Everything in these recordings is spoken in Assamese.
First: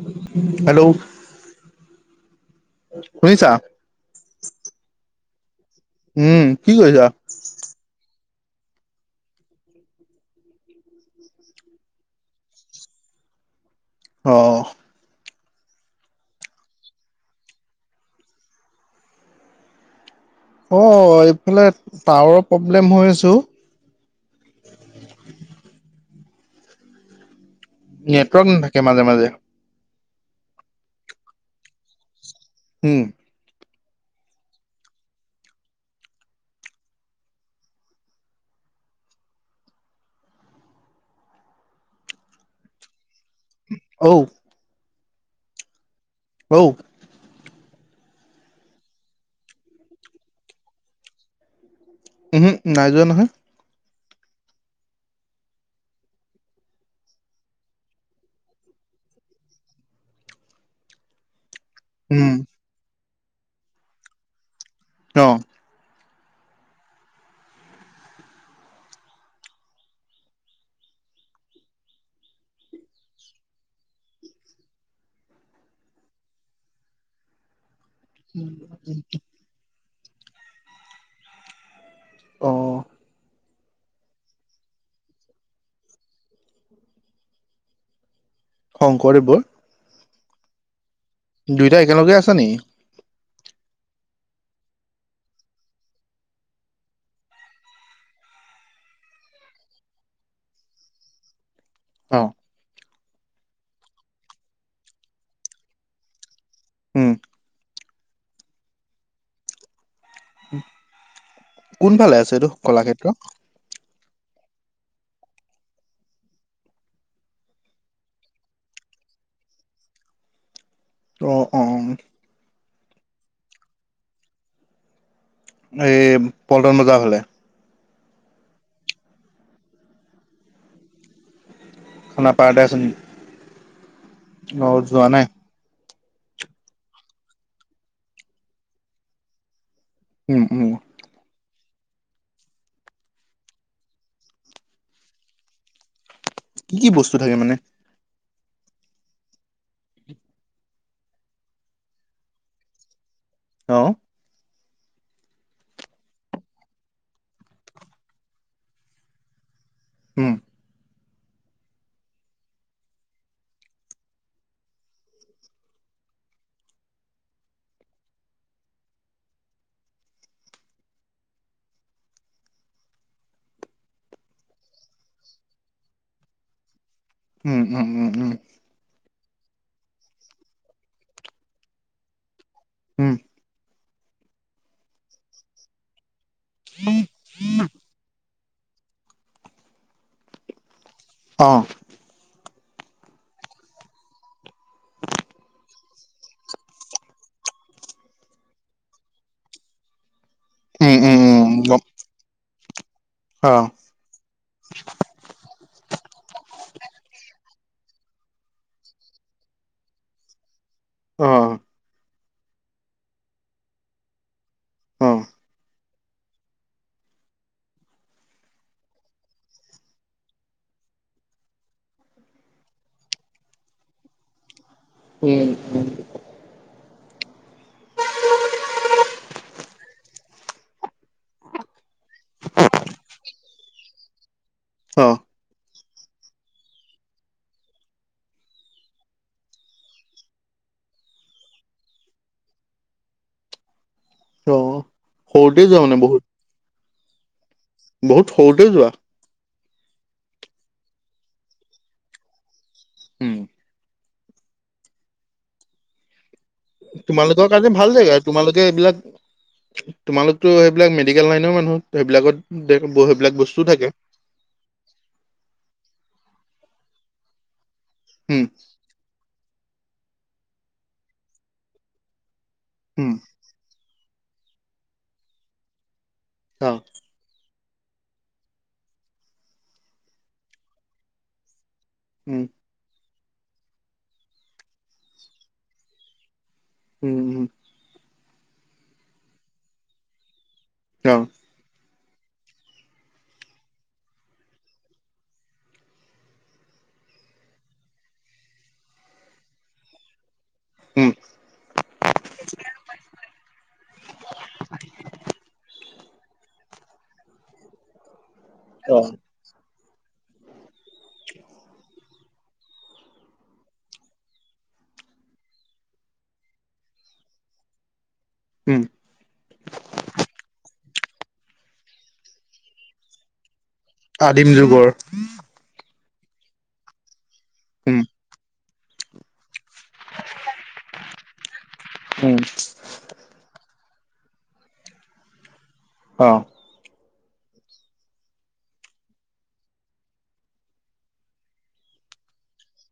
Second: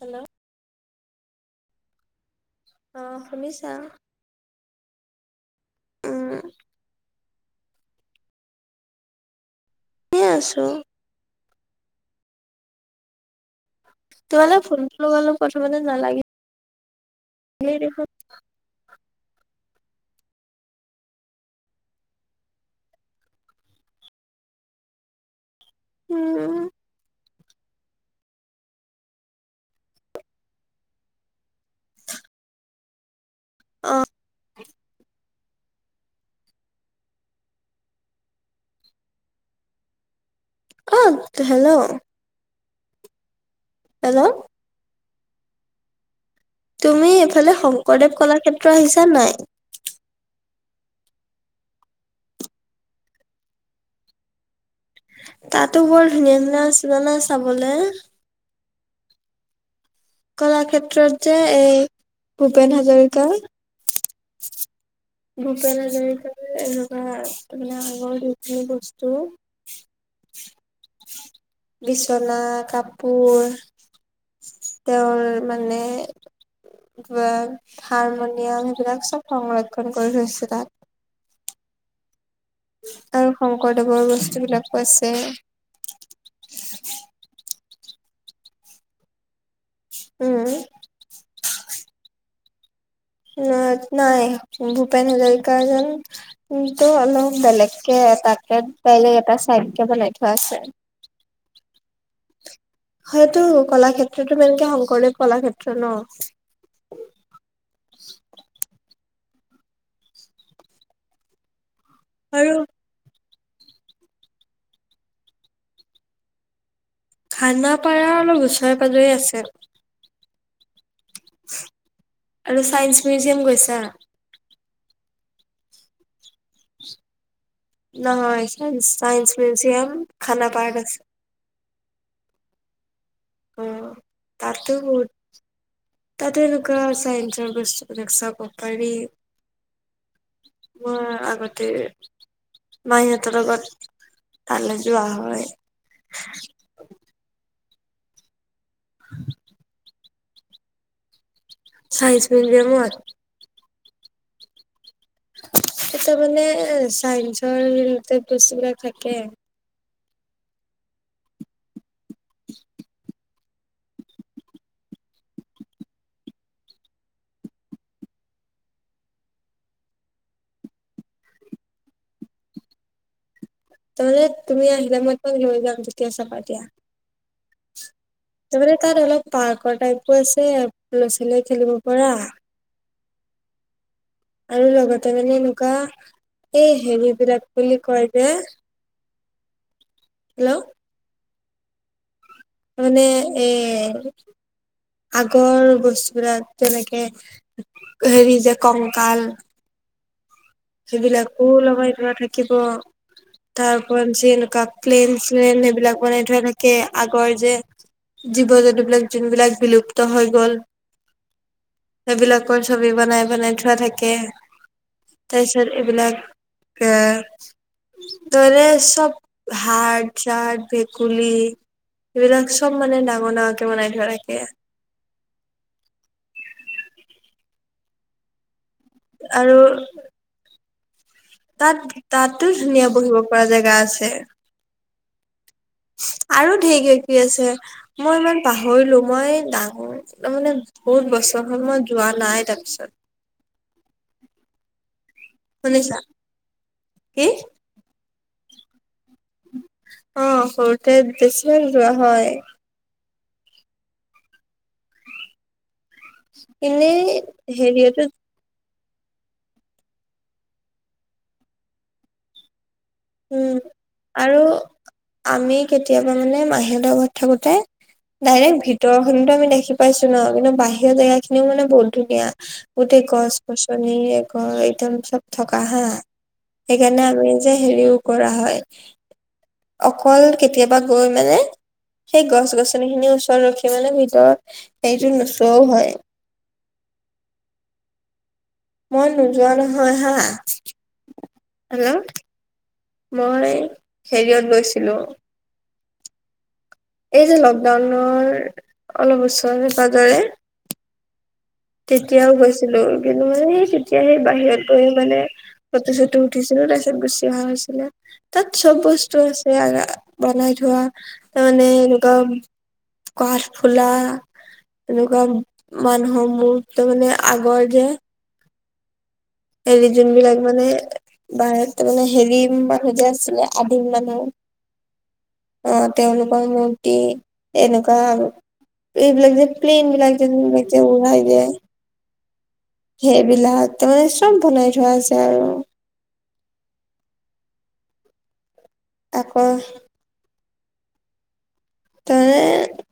হেল্ল'। হেল্ল'। অ, শুনিছা? উম, কি কৰিছা? এনেই আছো। তোমালে অ', ফোনটো লগালো প্ৰথমতে নালাগিল। হেৰি [unintelligible] অ, এইফালে টাৱাৰৰ প্ৰব্লেম হৈ আছে অ, উম, নেটৱৰ্ক নাথাকে মাজে মাজে। উম অঁ অ হেল্ল' উ [inaudible] হেল্ল' অউ তুমি এইফালে শংকৰদেৱ কলাক্ষেত্ৰ আহিছা নাই? উম হু নাই যোৱা নহয়। তাতো বৰ ধুনীয়া ধুনীয়া আছিল জানা চাবলৈ। কলাক্ষেত্ৰত যে এই উম, ভূপেন হাজৰিকা। অঁ ভূপেন হাজৰিকাৰ এনেকুৱা তাৰমানে আগৰ যিখিনি বস্তু। বিচনা কাপোৰ। তেওঁৰ মানে কিবা হাৰমনিয়াম সেইবিলাক চব সংৰক্ষ- ক্ষণ কৰি থৈছে তাত। অ', আৰু শংকৰদেৱৰ বস্তু বিলাকো আছে। শংকৰদেৱৰ। উম দুইটা একেলগে আছে নি? অ নাই ভূপেন হাজৰিকা যেন- কিন্তু অলপ বেলেগ কে তাকে বেলেগ এটা চাইড কে বনাই থোৱা আছে। অ হয়টো কলাক্ষেত্ৰতো একে শংকৰদেৱ কলাক্ষেত্ৰ ন। উম কোনফালে আছে টো আৰু কলাক্ষেত্ৰ। খানাপাৰা অলপ ওচৰে পাজৰে আছে। অ অঁ আৰু ছাইন্স মিউজিয়াম গৈছা। এই পল্টন বজাৰ ফালে। নহয় চাইন্স মিউজিয়াম খানাপাৰাত আছে। খানাপাৰতে আছে নি। অ তাতটো অ', যোৱা বহুত। নাই। তাতে এনেকুৱা চাইঞ্চৰ বস্তু বিলাক চাব পাৰি। উম উম ক আগতে- মাহীহঁতৰ লগত তালৈ যোৱা হয়। কি কি বস্তু থাকে মানে? উ [unintelligible] চাইঞ্জ মিউজিয়ামত। অঁ এটা মানে চাইন্সৰ ৰিলেটেড বস্তু বিলাক থাকে। উম তামানে তুমি আহিলে মতে মই লৈ যাম তেতিয়া চাবা দিয়া। উম উম উম উম। তাৰমানে তাত অলপ পাৰ্কৰ টাইপো আছে ল'ৰা ছোৱালীয়ে খেলিব পৰা। উম আৰু লগতে মানে এনেকুৱা এই উম, হেৰি বিলাক বুলি কয় যে। হেল্ল' অহঁ মানে এই- আগৰ বস্তু বিলাক তেনেকে হেৰি যে কংকাল। উম, উম, সেইবিলাকো উম, গম লগাই থোৱা থাকিব, অ'। তাৰ- তনছিল এনেকুৱা প্লেন চ্লেন এইবিলাক বনাই থৈ থাকে আগৰ যে - জীৱ জন্তুবিলাক যোনবিলাক বিলুপ্ত হৈ গল। অহঁ সেইবিলাকৰ ছবি বনাই বনাই থোৱা থাকে। অ'। তাৰ পিছত এইবিলাক কে- দৰে চব সাপ চাফ ভেকুলী- এইবিলাক চব মানে ডাঙৰ ডাঙৰকে বনাই থোৱা থাকে। উম উম। আৰু তাত তাতো ধুনীয়া বহিব পৰা জেগা আছে। অ', আৰু ঢেৰ কিবা কিবি আছে মই ইমান পাহৰিলোঁ মই ডাঙৰ। তাৰ মানে বহুত বছৰ হল মই যোৱা নাই তাৰপিছত। অহ শুনিছা কি? বহুত সৰুতে যোৱা। অহ সৰুতে বেছিমান যোৱা হয়। উম এনেই তোমালোকৰ কাৰণে ভাল হেৰিত- জেগা তোমালোকে এইবিলাক, তোমালোকতো সেইবিলাক মেডিকেল লাইনৰ মানুহ। ত সেইবিলাকত সেইবিলাক উম বস্তুও থাকে। আৰু আমি কেতিয়াবা মানে মাহী হেতৰ ঘৰত থাকোঁতে উম, ডাইৰেক্ট ভি- তৰ খিনিতো আমি দেখি পাইছো ন কিন্তু বাহিৰৰ জেগা খিনিও মানে বহুত ধুনীয়া গোটেই উম, গছ- গছনিৰে গৈ একদম চব থকা হাঁ। অ', সেইকাৰণে আমি যে হেৰিও- কৰা হয় অকল কেতিয়াবা গৈ মানে, সেই উম, গছ গছনি- গছনি খিনি ওচৰত ৰখি মা।।। নে ভিতৰত সেইটো নোচোৱাও হয় উম উম মই নোযোৱা নহয় হা। অ', হেল্ল' মই হেৰিয়ত গৈছিলোঁ। এই যে লকডাউনৰ অলপ ওচৰে পাজৰে- উম তেতিয়াও গৈছিলো কিন্তু মানে সেই তেতিয়া সেই বাহিৰত গৈ মানে ফটো চটো। উঠিছিলো তাৰপিছত গুচি অহা হৈছিলে, তাত চব অ', বস্তু আছে। বনাই থোৱা তাৰ মানে এনেকুৱা- কাঠফুলা এনেকুৱা মানুহৰ- মোৰ ত মানে আগৰ যে- উম হেৰি যোনবিলাক মানে বাৰ তাৰ মানে হেৰি মানুহ যে আছিলে। আদিম মানুহ, আদিম যুগৰ অ তেওঁলোকৰ মূৰ্তি- এনেকুৱা উম, আৰু এইবিলাক যে প্লেইন বিলাক [unintelligible] উলাই যে। উম, সেইবিলাকতে চব বনাই থোৱা আছে আৰু। অহঁ তাকে। তেওঁৱে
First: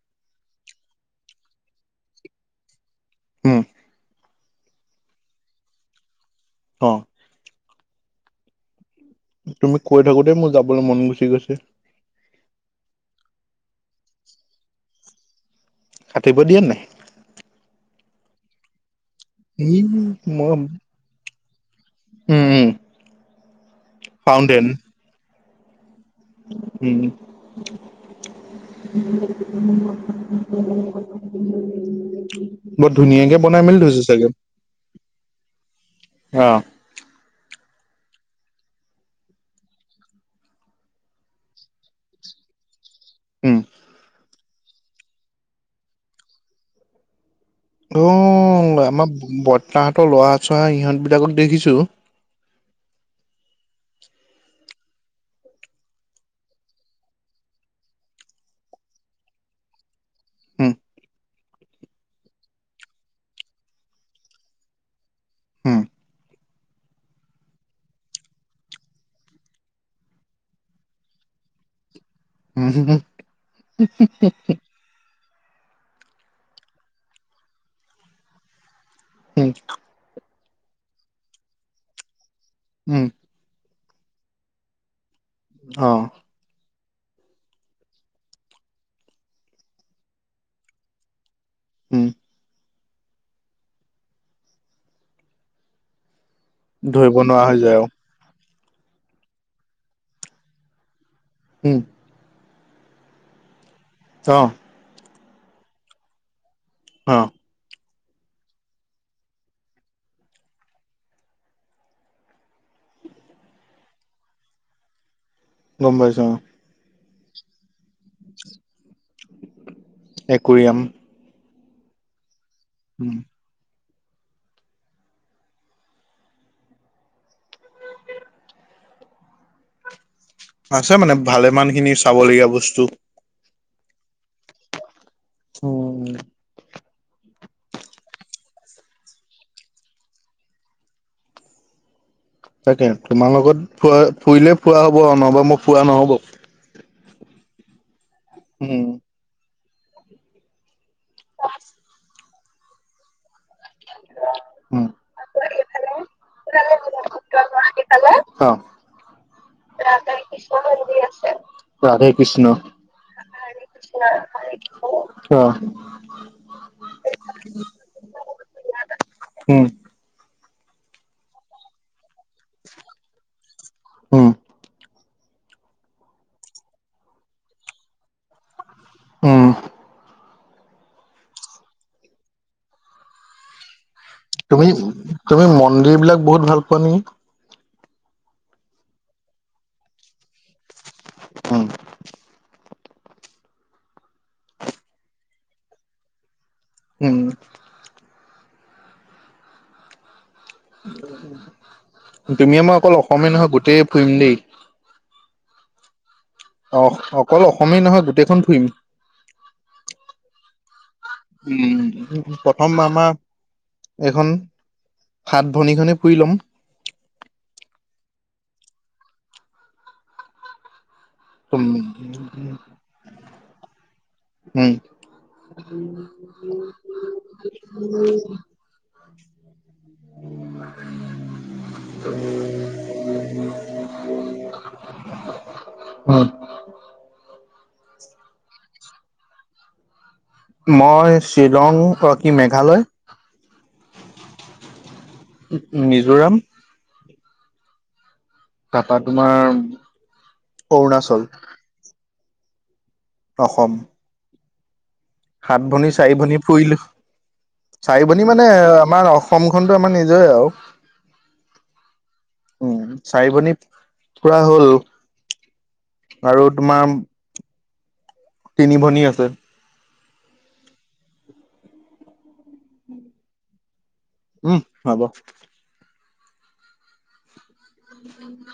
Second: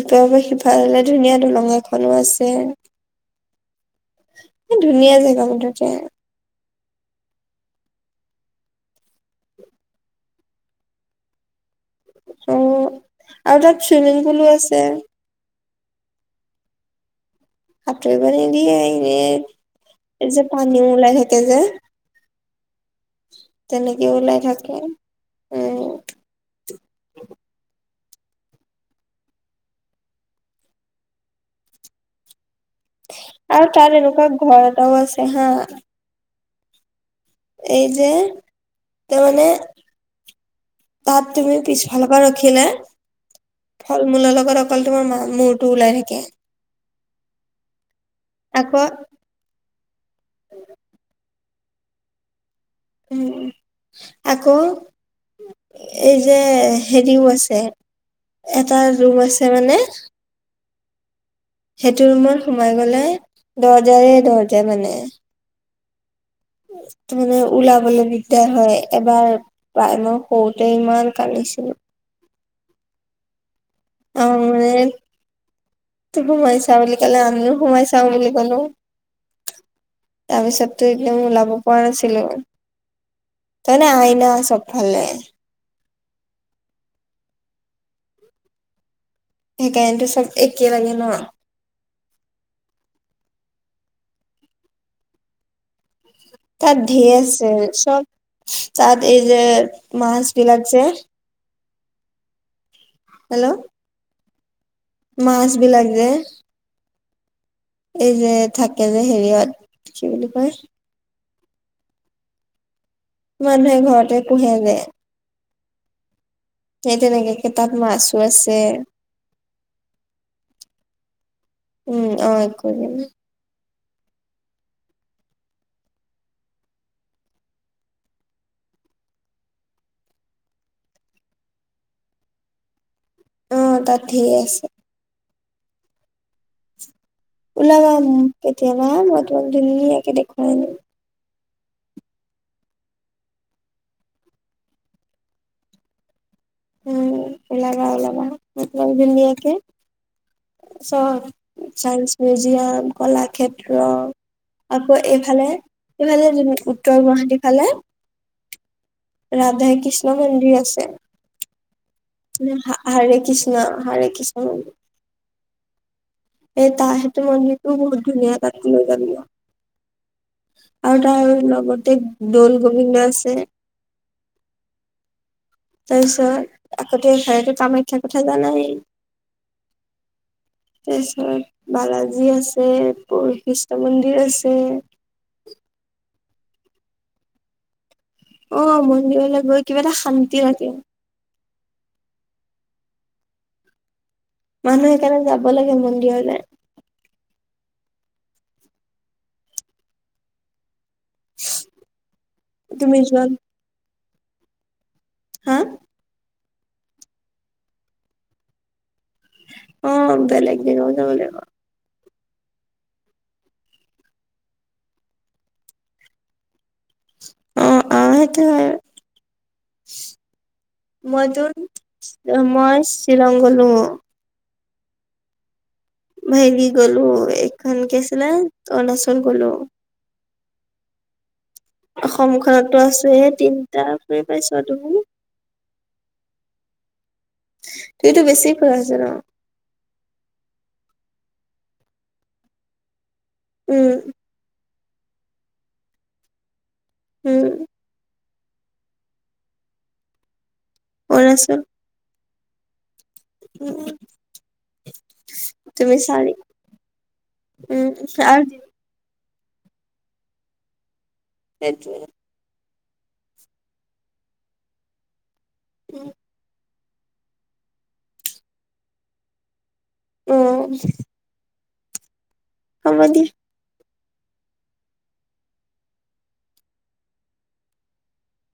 ইপাৰ পা সিফালেলে ধুনীয়া দলং এখনো আছে। উম, এ ধুনীয়া জেগা মুঠতে। অহ', তুমি কৈ থাকোঁতে মোৰ যাবলে মন গুচি গৈছে। অ, আৰু তাত চুইমিং পুলো আছে। সাঁতুৰিব দিয়ে নাই? সাঁতুৰিব নিদিয়ে ই এনে যে মই পানী ওলাই থাকে যে। উম- উম তেনেকে ওলাই ফাউণ্টেন থাকে। উম উম, [unintelligible] বহুত ধুনীয়াকে বনাই আৰু মেলি তাত থৈছে এনেকুৱা চাগে ঘৰ এটাও আছে হা অ। এই যে ত' মানে তাত তুমি পিছফাল পা ৰখিলে উম। ফল, মূলৰ লগত অকল তোমাৰ মা মূৰটো ওলাই থাকে। অ, আকৌ আমাৰ বৰ্তাহঁতৰ ল'ৰা চ'ৰা ইহঁত বিলাকক দেখিছো। উম, আকৌ এই যে হেৰিও আছে এটা ৰুম আছে মানে উম, সেইটো ৰুমত সোমাই গলে দৰ্জাৰে দৰ্জা মানে। উম, টো মানে ওলাবলে দিগদাৰ হয় এবাৰ বাই, মই সৰুতে ইমান কান্দিছিলোঁ। উ, হো- ‌হো [unintelligible] তে তুমি সোমাইছাঁ বুলি ক'লে আমিও সোমাই চাওঁ বুলি ক'লো। হম, তাৰ পিছততো এইফালে ওলাব পৰা নাছিলোঁ। উম, তাৰমানে আইনা চবফালে। অহ ', সেইকাৰনেটো চব একে মানে ন? উম, তাত ধৰিব ধেৰ নোৱাৰা আছে হৈ যায় আৰু। চব। তাত এই যে মাছ বিলাক যে উম, হেল্ল', অহ', মাছ বিলাক যে অহ', এই যে থাকে যে হেৰিয়ত কি বুলি কয় মানুহে ঘৰতে পোহে যে গম পাইছোঁ অ। সেই তেনেকাকে তাত মাছো আছে। একোৰিয়াম উম অ এক দ- উম, আছে মানে ভালেমান খিনি চাবলগীয়া বস্তু- অ‍ঁ, তাত ধে‌ই আছে। উম, ওলাবা উম কেতিয়াবা মই তোমাক ধুনীয়াকে দেখুৱাই দিম। তাকে তোমাৰ লগত ফুৱা ফুৰিলে ফুৱা হব নহবা মোক ফুৰা নহ'ব। উম, উলাবা -উলাবা উম, [unintelligible] চফ চাইন্স মিউজিয়াম, কলা ক্ষেত্ৰ উম, আকৌ এইফালে এইফালে উত্তৰ গুৱাহাটীফালে- অ', ৰাধে, কৃষ্ণ, মন্দিৰ, আছে। [inaudible] ন হৰে কৃষ্ণ, হৰে কৃষ্ণ। অ', এই তা মন্দিৰটো বহুত ধুনীয়া তাত লৈ যাম। উম, আৰু তাৰ লগতে দৌল-গোবিন্দ আছে। উম, তাৰপিছত আগতে ঘৰতে কামাখ্যাৰ কথা জানাই। উম, তাৰপিছত বালাজী আছে, প কৃষ্ণ মন্দিৰ আছে। তুমি-তুমি মন্দিৰ বিলাক বহুত ভাল পোৱা নি? অ, মন্দিৰলৈ গৈ কিবা এটা শান্তি থাকে। উম, মানুহ সেইকাৰণে যাব লাগে মন্দিৰলে। উম, তুমি মই অকল অসমীয়া নহয় গোটেই ফুৰিম দেই। হা অ, অকল অসমেই নহয় গোটেইখন ফুৰিম। অ‌ঁ, বেলেগ [unintelligible] উম, প্ৰথম আমাৰ এইখন সাত ভনী খনে ফুৰি লম। অ, আহ, সেইটো আৰু। মইটো উম। মই শ্বিলং গলো। হেৰি গলো এইখন কি আছিলে উম, অৰুণাচল গ'লো। অ [unintelligible] অসমখনতো আছো তিনটা ফুৰি পাইছো আৰু। তুমি? উম, এইটো বেছি ফুৰা আছে ন। মই শ্বিলং কি মেঘালয়। উম, উম, মিজোৰাম, উম, তাৰপা তোমাৰ অৰুণাচল অসম তুমি সাত ভনী চাৰি ভনী ফুৰিলো, উম চাৰি ভনী আৰু মানে আমাৰ অসমখনতো আমাৰ নিজৰে আৰু। সেইটোৱে। উম, চাৰিভনী পুৰা হল উম আৰু তোমাৰ তিনি ভনী আছে। উম। হ'ব দে। উম হব। [inaudible]